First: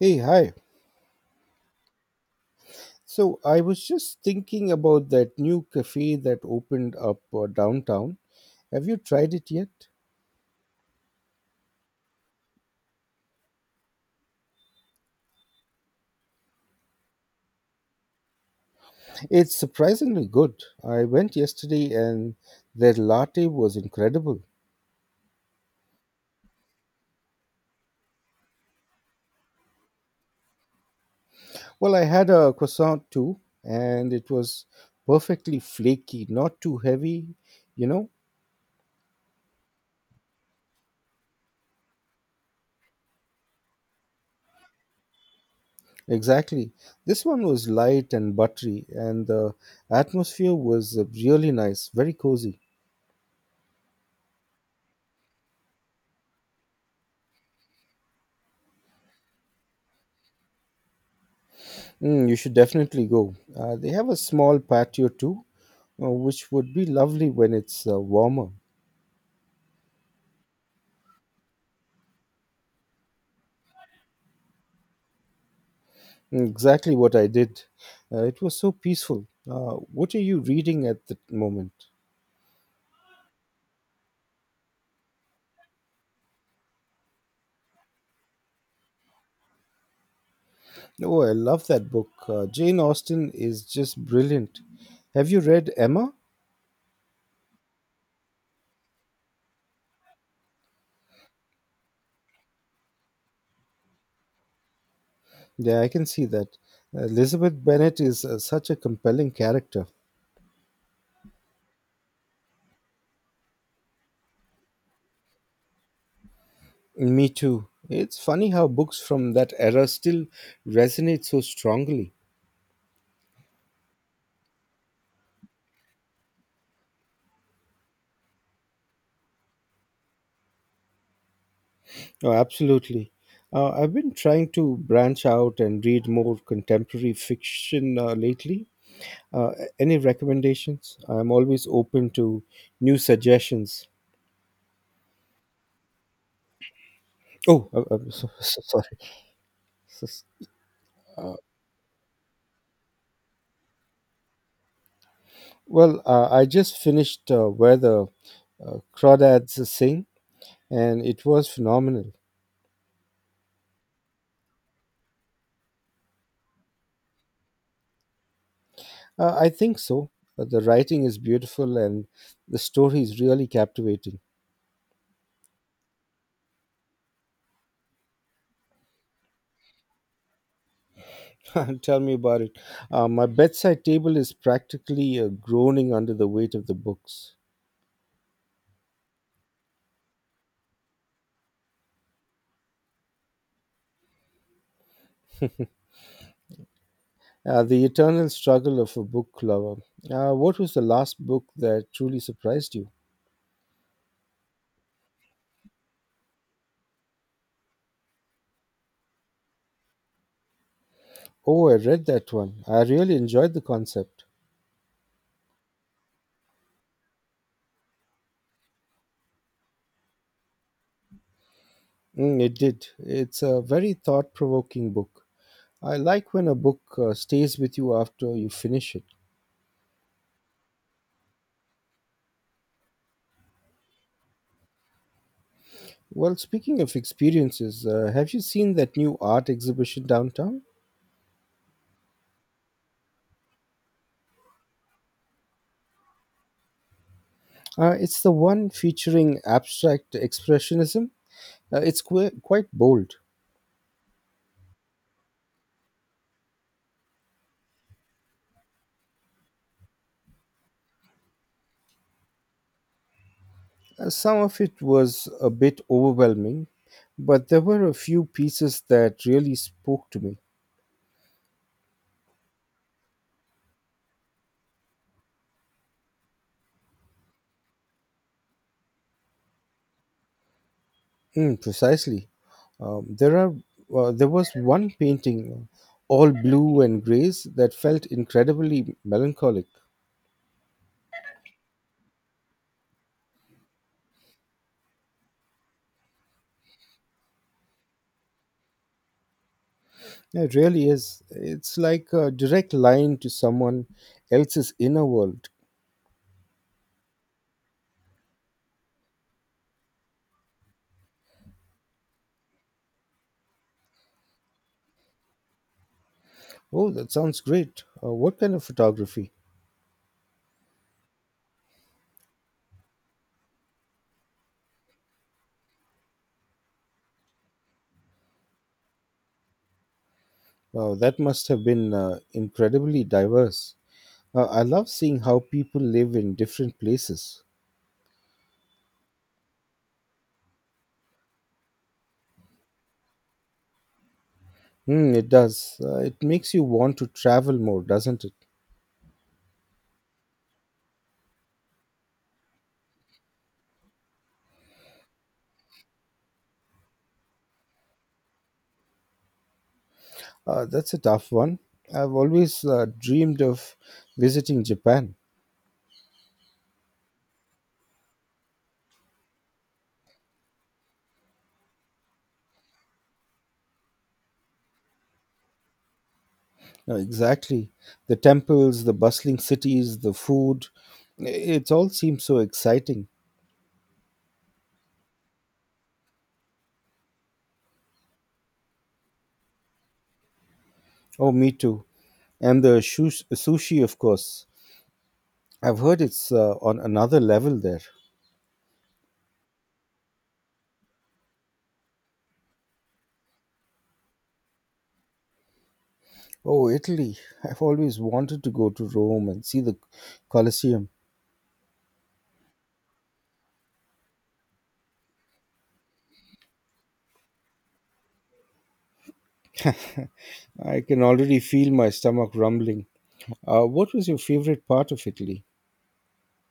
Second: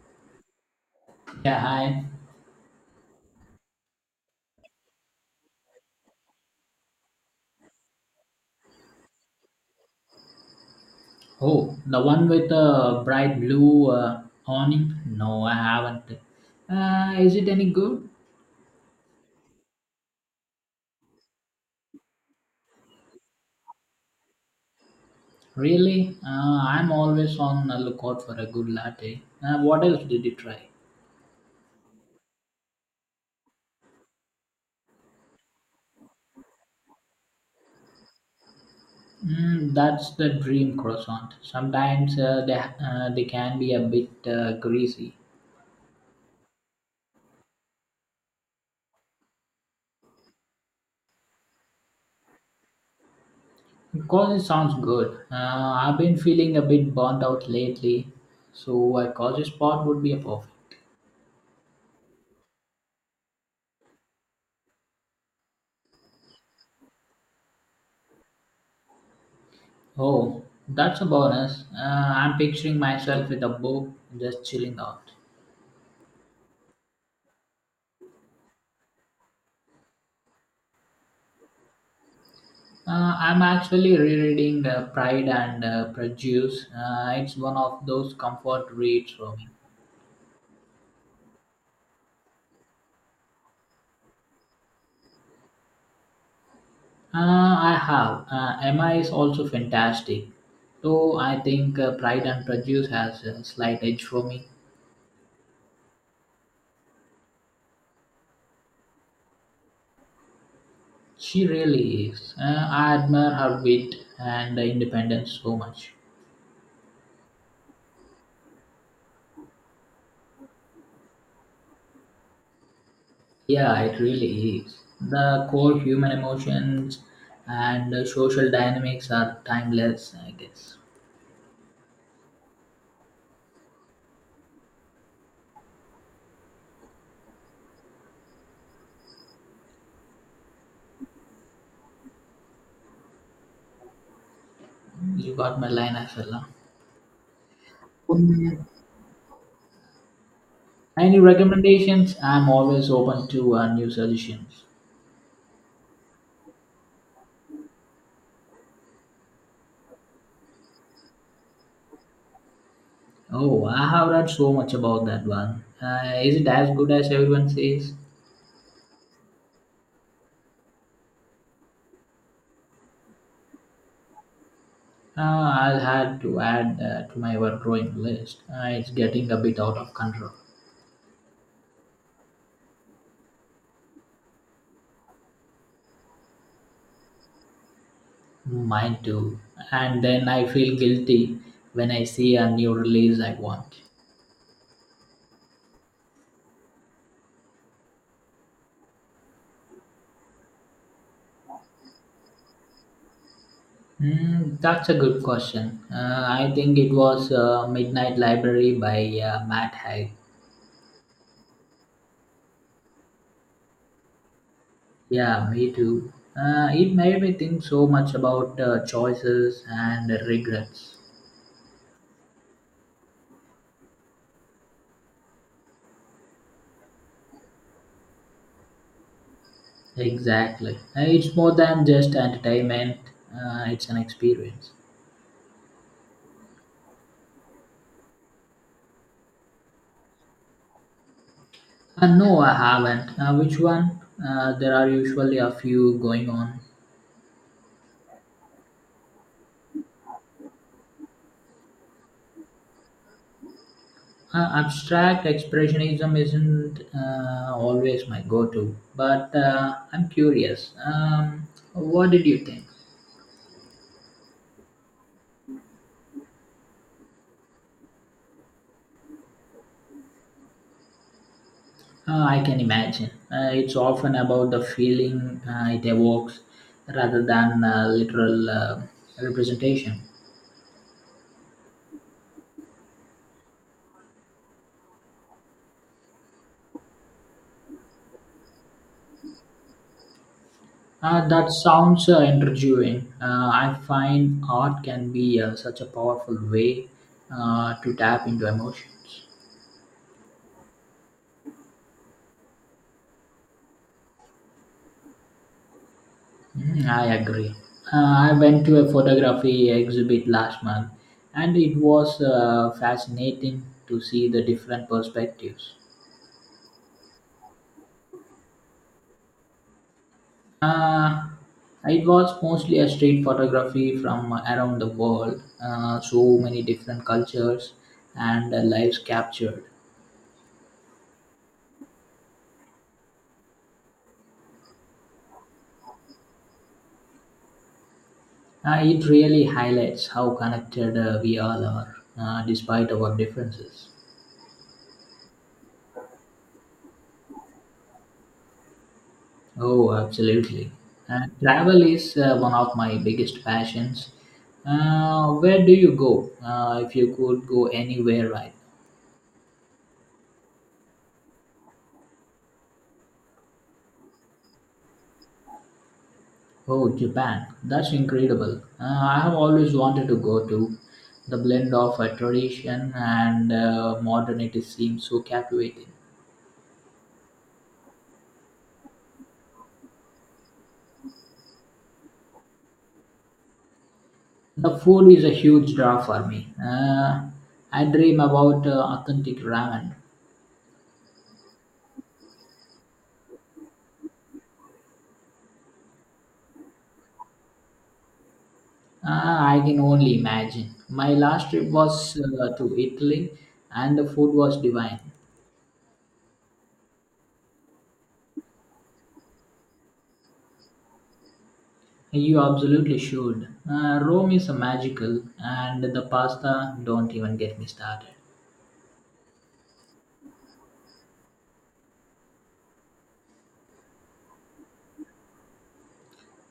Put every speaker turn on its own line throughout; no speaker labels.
Hey, hi.
Yeah, hi.
So I was just thinking about that new cafe that opened up downtown. Have you tried it yet?
Oh, the one with the bright blue awning? No, I haven't. Is it any good?
It's surprisingly good. I went yesterday and their latte was incredible.
Really? I'm always on the lookout for a good latte. What else did you try?
Well, I had a croissant too, and it was perfectly flaky, not too heavy, you know?
Mm, that's the dream croissant. Sometimes they can be a bit greasy.
Exactly. This one was light and buttery, and the atmosphere was really nice, very cozy.
Because it sounds good. I've been feeling a bit burnt out lately, so a cozy spot would be a perfect.
Mm, you should definitely go. They have a small patio too, which would be lovely when it's warmer.
Oh, that's a bonus. I'm picturing myself with a book just chilling out.
Mm, exactly what I did. It was so peaceful. What are you reading at the moment?
I'm actually rereading Pride and Prejudice. It's one of those comfort reads for me.
Oh, I love that book. Jane Austen is just brilliant. Have you read Emma?
I have. Emma is also fantastic. Though I think Pride and Prejudice has a slight edge for me.
Yeah, I can see that. Elizabeth Bennet is such a compelling character.
She really is. I admire her wit and independence so much.
Me too. It's funny how books from that era still resonate so strongly.
Yeah, it really is. The core human emotions and social dynamics are timeless, I guess.
Oh, absolutely. I've been trying to branch out and read more contemporary fiction lately. Uh, any recommendations? I'm always open to new suggestions.
You got my line as well, huh?
Oh, so,
Mm.
so sorry. So-
Any recommendations? I'm always open to new suggestions.
Well, I just finished Where the Crawdads Sing, and it was phenomenal.
Oh, I have read so much about that one. Is it as good as everyone says?
I think so. The writing is beautiful, and the story is really captivating.
I'll have to add to my ever growing list. It's getting a bit out of control.
Tell me about it. My bedside table is practically groaning under the weight of the books.
Mine too. And then I feel guilty when I see a new release I want.
The eternal struggle of a book lover. What was the last book that truly surprised you?
Mm, that's a good question. I think it was Midnight Library by Matt Haig.
Oh, I read that one. I really enjoyed the concept.
Yeah, me too. It made me think so much about choices and regrets.
Mm, it did. It's a very thought provoking book. I like when a book stays with you after you finish it.
Exactly. It's more than just entertainment, it's an experience.
Well, speaking of experiences, have you seen that new art exhibition downtown?
No, I haven't. Which one? There are usually a few going on.
It's the one featuring abstract expressionism. It's quite bold.
Abstract expressionism isn't always my go-to, but I'm curious. What did you think?
Some of it was a bit overwhelming, but there were a few pieces that really spoke to me.
I can imagine. It's often about the feeling it evokes rather than literal representation.
Mm, precisely. Um, there are there was one painting, all blue and grays, that felt incredibly melancholic.
That sounds intriguing. I find art can be such a powerful way to tap into emotions.
It really is. It's like a direct line to someone else's inner world.
Mm, I agree. I went to a photography exhibit last month and it was fascinating to see the different perspectives.
Oh, that sounds great. What kind of photography?
Uh, it was mostly a street photography from around the world, so many different cultures and lives captured.
Wow, that must have been incredibly diverse. I love seeing how people live in different places.
It really highlights how connected we all are despite our differences.
Hmm, it does. It makes you want to travel more, doesn't it?
Oh, absolutely. Travel is one of my biggest passions. Where do you go? If you could go anywhere, right?
That's a tough one. I've always dreamed of visiting Japan.
Oh, Japan. That's incredible. I have always wanted to go to. The blend of tradition and modernity seems so captivating.
Exactly. The temples, the bustling cities, the food. i- It all seems so exciting.
The food is a huge draw for me. I dream about authentic ramen.
Oh, me too. And the sushi, of course. I've heard it's on another level there.
Ah, I can only imagine. My last trip was to Italy and the food was divine.
Oh, Italy. I've always wanted to go to Rome and see the Colosseum.
You absolutely should. Rome is magical and the pasta, don't even get me started.
I can already feel my stomach rumbling. What was your favorite part of Italy?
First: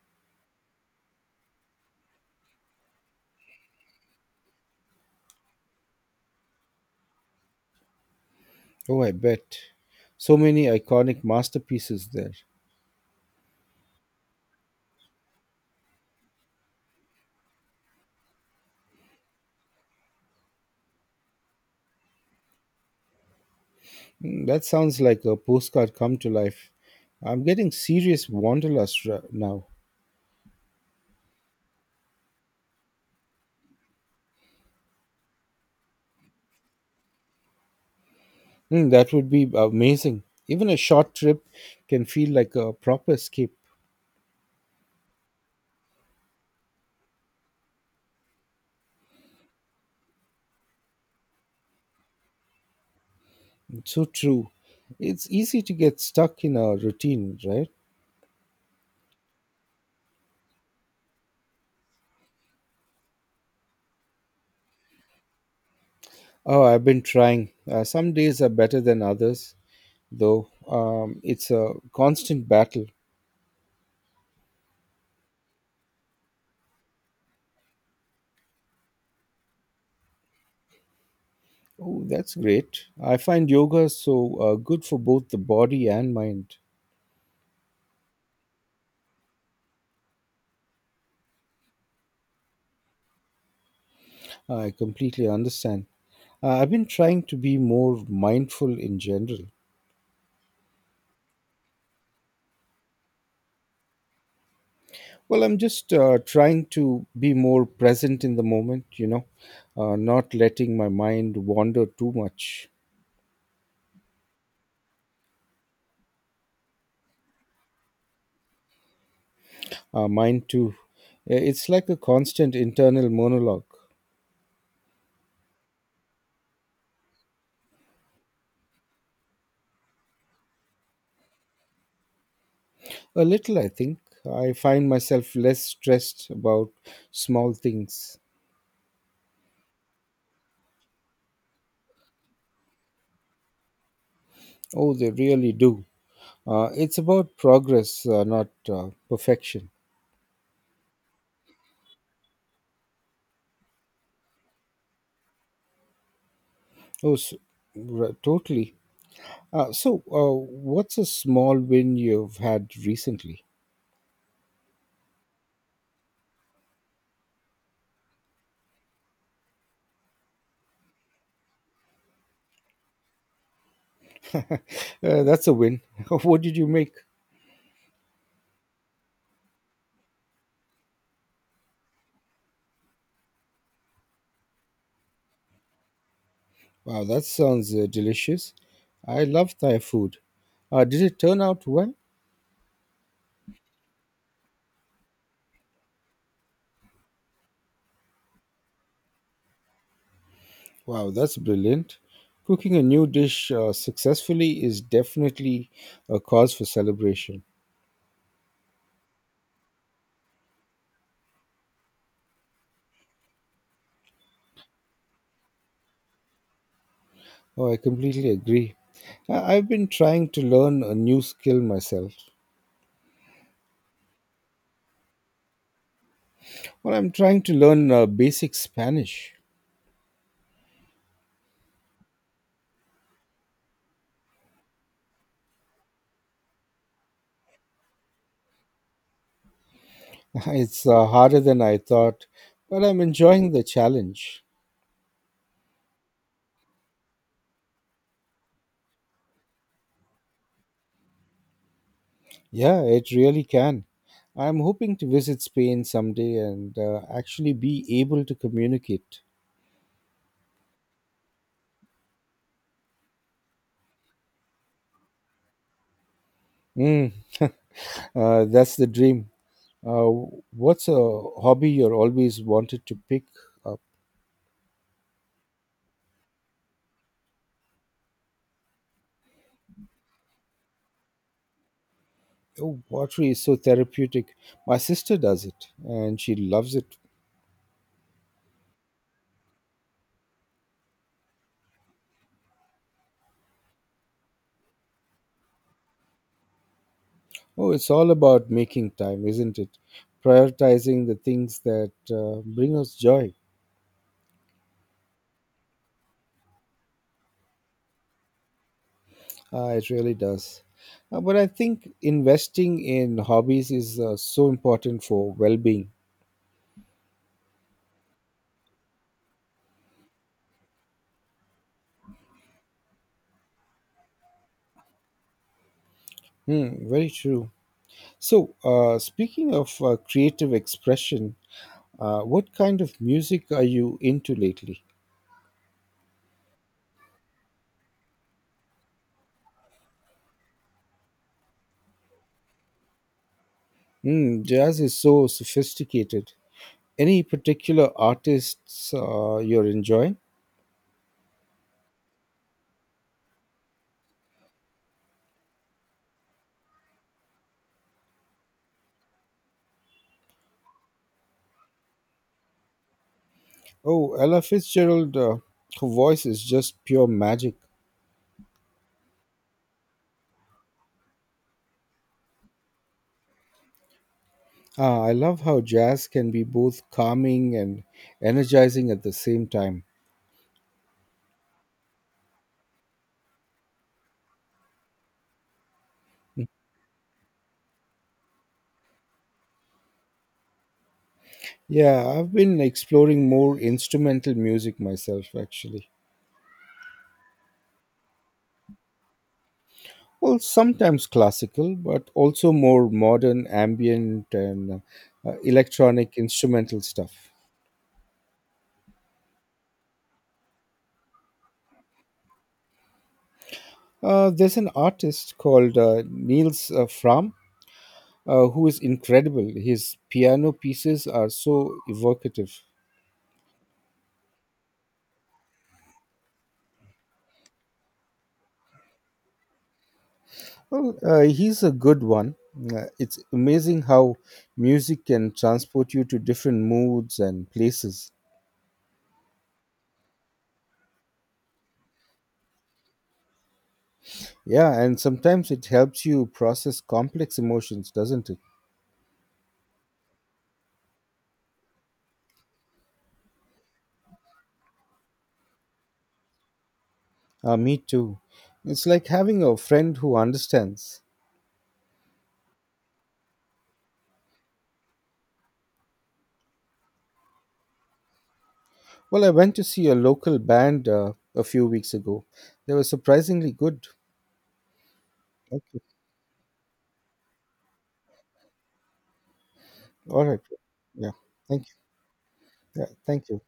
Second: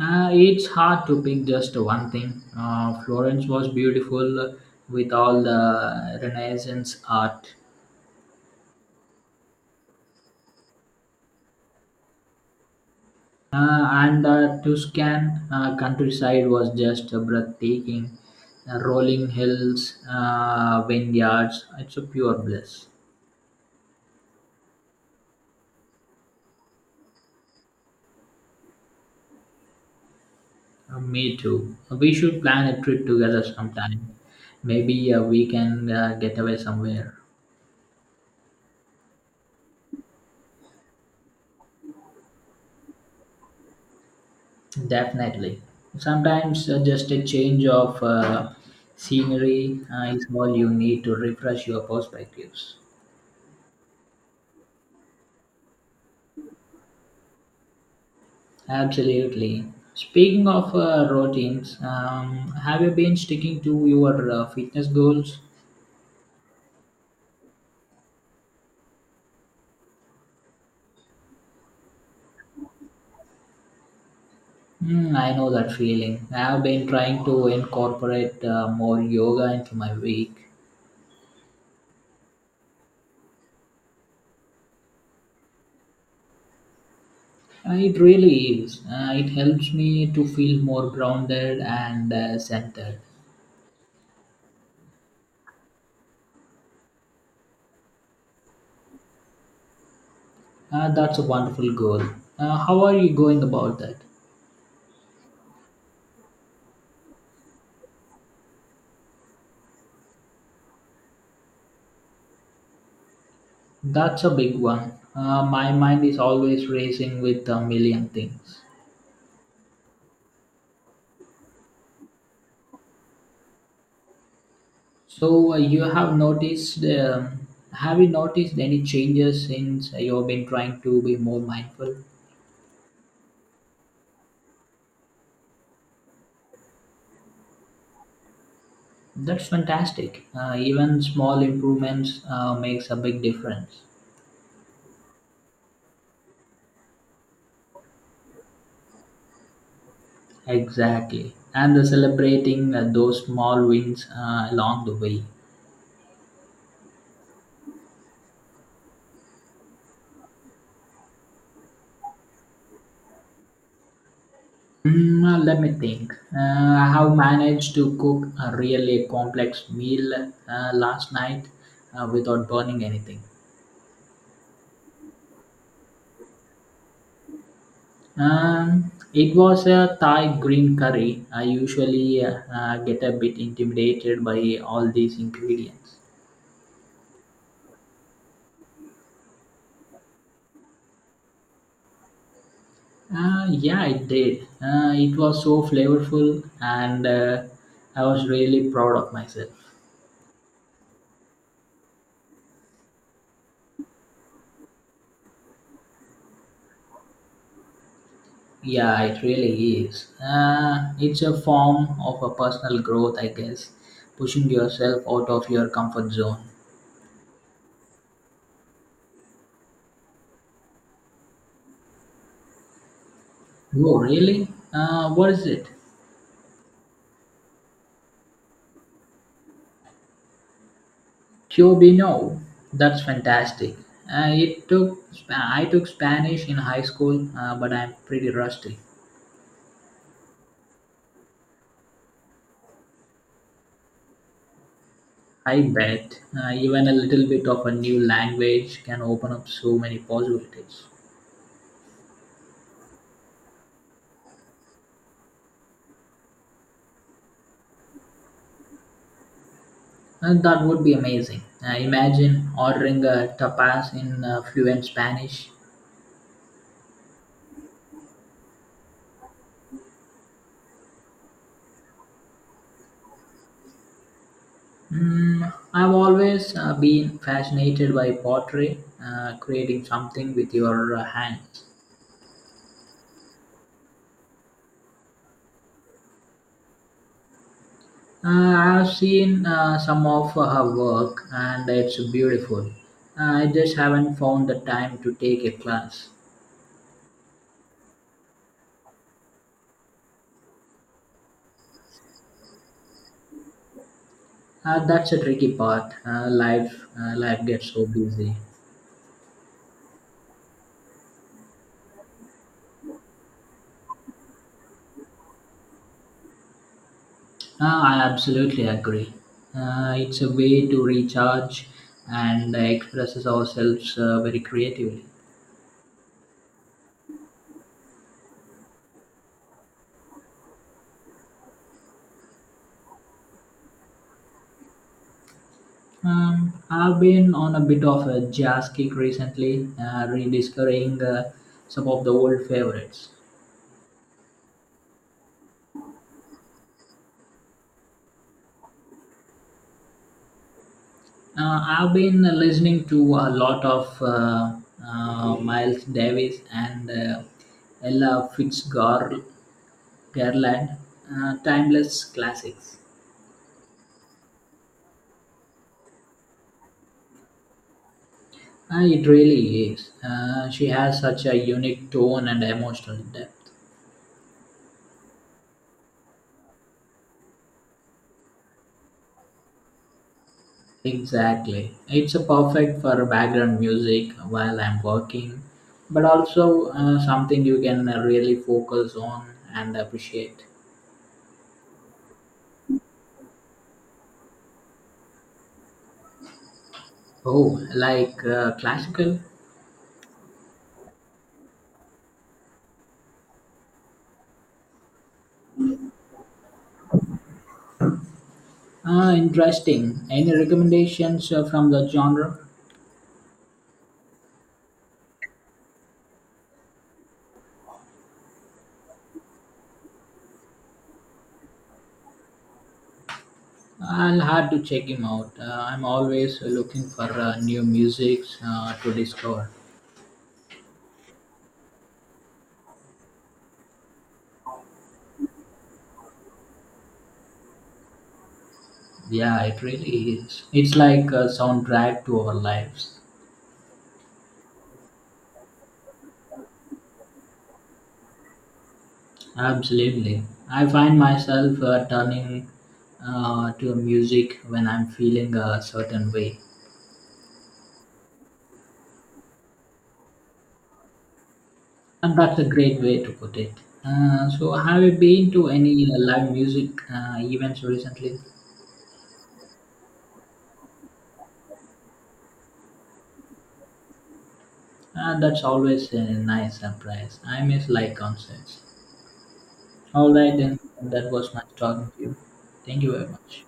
It's hard to pick just one thing. Florence was beautiful with all the Renaissance art.
Oh, I bet. So many iconic masterpieces there.
And the Tuscan countryside was just breathtaking. Rolling hills, vineyards, it's a pure bliss.
Hmm, that sounds like a postcard come to life. I'm getting serious wanderlust now.
Me too. We should plan a trip together sometime. Maybe we can get away somewhere.
Hmm, that would be amazing. Even a short trip can feel like a proper escape.
Definitely. Sometimes just a change of scenery is all you need to refresh your perspectives.
So true. It's easy to get stuck in a routine, right?
Absolutely. Speaking of routines, have you been sticking to your fitness goals?
Oh, I've been trying. Some days are better than others, though. It's a constant battle.
Hmm, I know that feeling. I have been trying to incorporate more yoga into my week.
Oh, that's great. I find yoga so good for both the body and mind.
It really is. It helps me to feel more grounded and centered.
I completely understand. I've been trying to be more mindful in general.
That's a wonderful goal. How are you going about that?
Well, I'm just trying to be more present in the moment, you know, not letting my mind wander too much.
That's a big one. My mind is always racing with a million things.
Mind too. It's like a constant internal monologue.
So have you noticed any changes since you've been trying to be more mindful?
A little, I think. I find myself less stressed about small things.
That's fantastic. Even small improvements makes a big difference.
Oh, they really do. It's about progress, not perfection.
Exactly. And the celebrating those small wins along the way.
Oh, s r totally. Uh, so, uh, what's a small win you've had recently?
Let me think. I have managed to cook a really complex meal last night without burning anything.
That's a win. What did you make?
It was a Thai green curry. I usually get a bit intimidated by all these ingredients.
Wow, that sounds delicious. I love Thai food. Did it turn out well?
Yeah, it did. It was so flavorful, and I was really proud of myself.
Wow, that's brilliant. Cooking a new dish successfully is definitely a cause for celebration.
Yeah, it really is. It's a form of a personal growth, I guess, pushing yourself out of your comfort zone.
Oh, I completely agree. I've been trying to learn a new skill myself.
Oh, really? What is it?
Well, I'm trying to learn basic Spanish.
Cuobino, that's fantastic. I took Spanish in high school, but I'm pretty rusty.
It's harder than I thought, but I'm enjoying the challenge.
I bet even a little bit of a new language can open up so many possibilities.
Yeah, it really can. I'm hoping to visit Spain someday and actually be able to communicate.
And that would be amazing. Imagine ordering a tapas in fluent Spanish.
Mm. That's the dream. Uh, what's a hobby you're always wanted to pick up?
Mm, I've always been fascinated by pottery, creating something with your hands.
Oh, pottery is so therapeutic. My sister does it and she loves it.
Uh, I've seen some of her work and it's beautiful. I just haven't found the time to take a class.
Oh, it's all about making time, isn't it? Prioritizing the things that bring us joy.
That's a tricky part. Life gets so busy.
It really does. But I think investing in hobbies is so important for well being.
I absolutely agree. It's a way to recharge and expresses ourselves very creatively.
Hmm, very true. Speaking of creative expression, what kind of music are you into lately?
I've been on a bit of a jazz kick recently, rediscovering some of the old favorites.
Mm, jazz is so sophisticated. Any particular artists you're enjoying?
I've been listening to a lot of Miles Davis and Ella Fitzgerald, timeless classics.
Oh, Ella Fitzgerald, her voice is just pure magic.
It really is. She has such a unique tone and emotional depth.
Ah, I love how jazz can be both calming and energizing at the same time.
Exactly. It's a perfect for background music while I'm working, but also something you can really focus on and appreciate.
Yeah, I've been exploring more instrumental music myself, actually.
Oh, like classical?
Well, sometimes classical, but also more modern, ambient, and electronic instrumental stuff.
Ah, interesting. Any recommendations from the genre?
There's an artist called Niels Fram who is incredible. His piano pieces are so evocative.
I'll have to check him out. I'm always looking for new music to discover.
Well, he's a good one. It's amazing how music can transport you to different moods and places.
Yeah, it really is. It's like a soundtrack to our lives.
Yeah, and sometimes it helps you process complex emotions, doesn't it?
Absolutely. I find myself turning to music when I'm feeling a certain way.
Me too. It's like having a friend who understands.
And that's a great way to put it. So, have you been to any live music events recently?
Well, I went to see a local band a few weeks ago. They were surprisingly good.
And that's
Okay.
always a nice surprise. I miss live concerts. All
All
right,
right.
then.
Yeah.
That was nice
Thank you.
talking to you. Thank
Yeah,
you very
thank you.
much.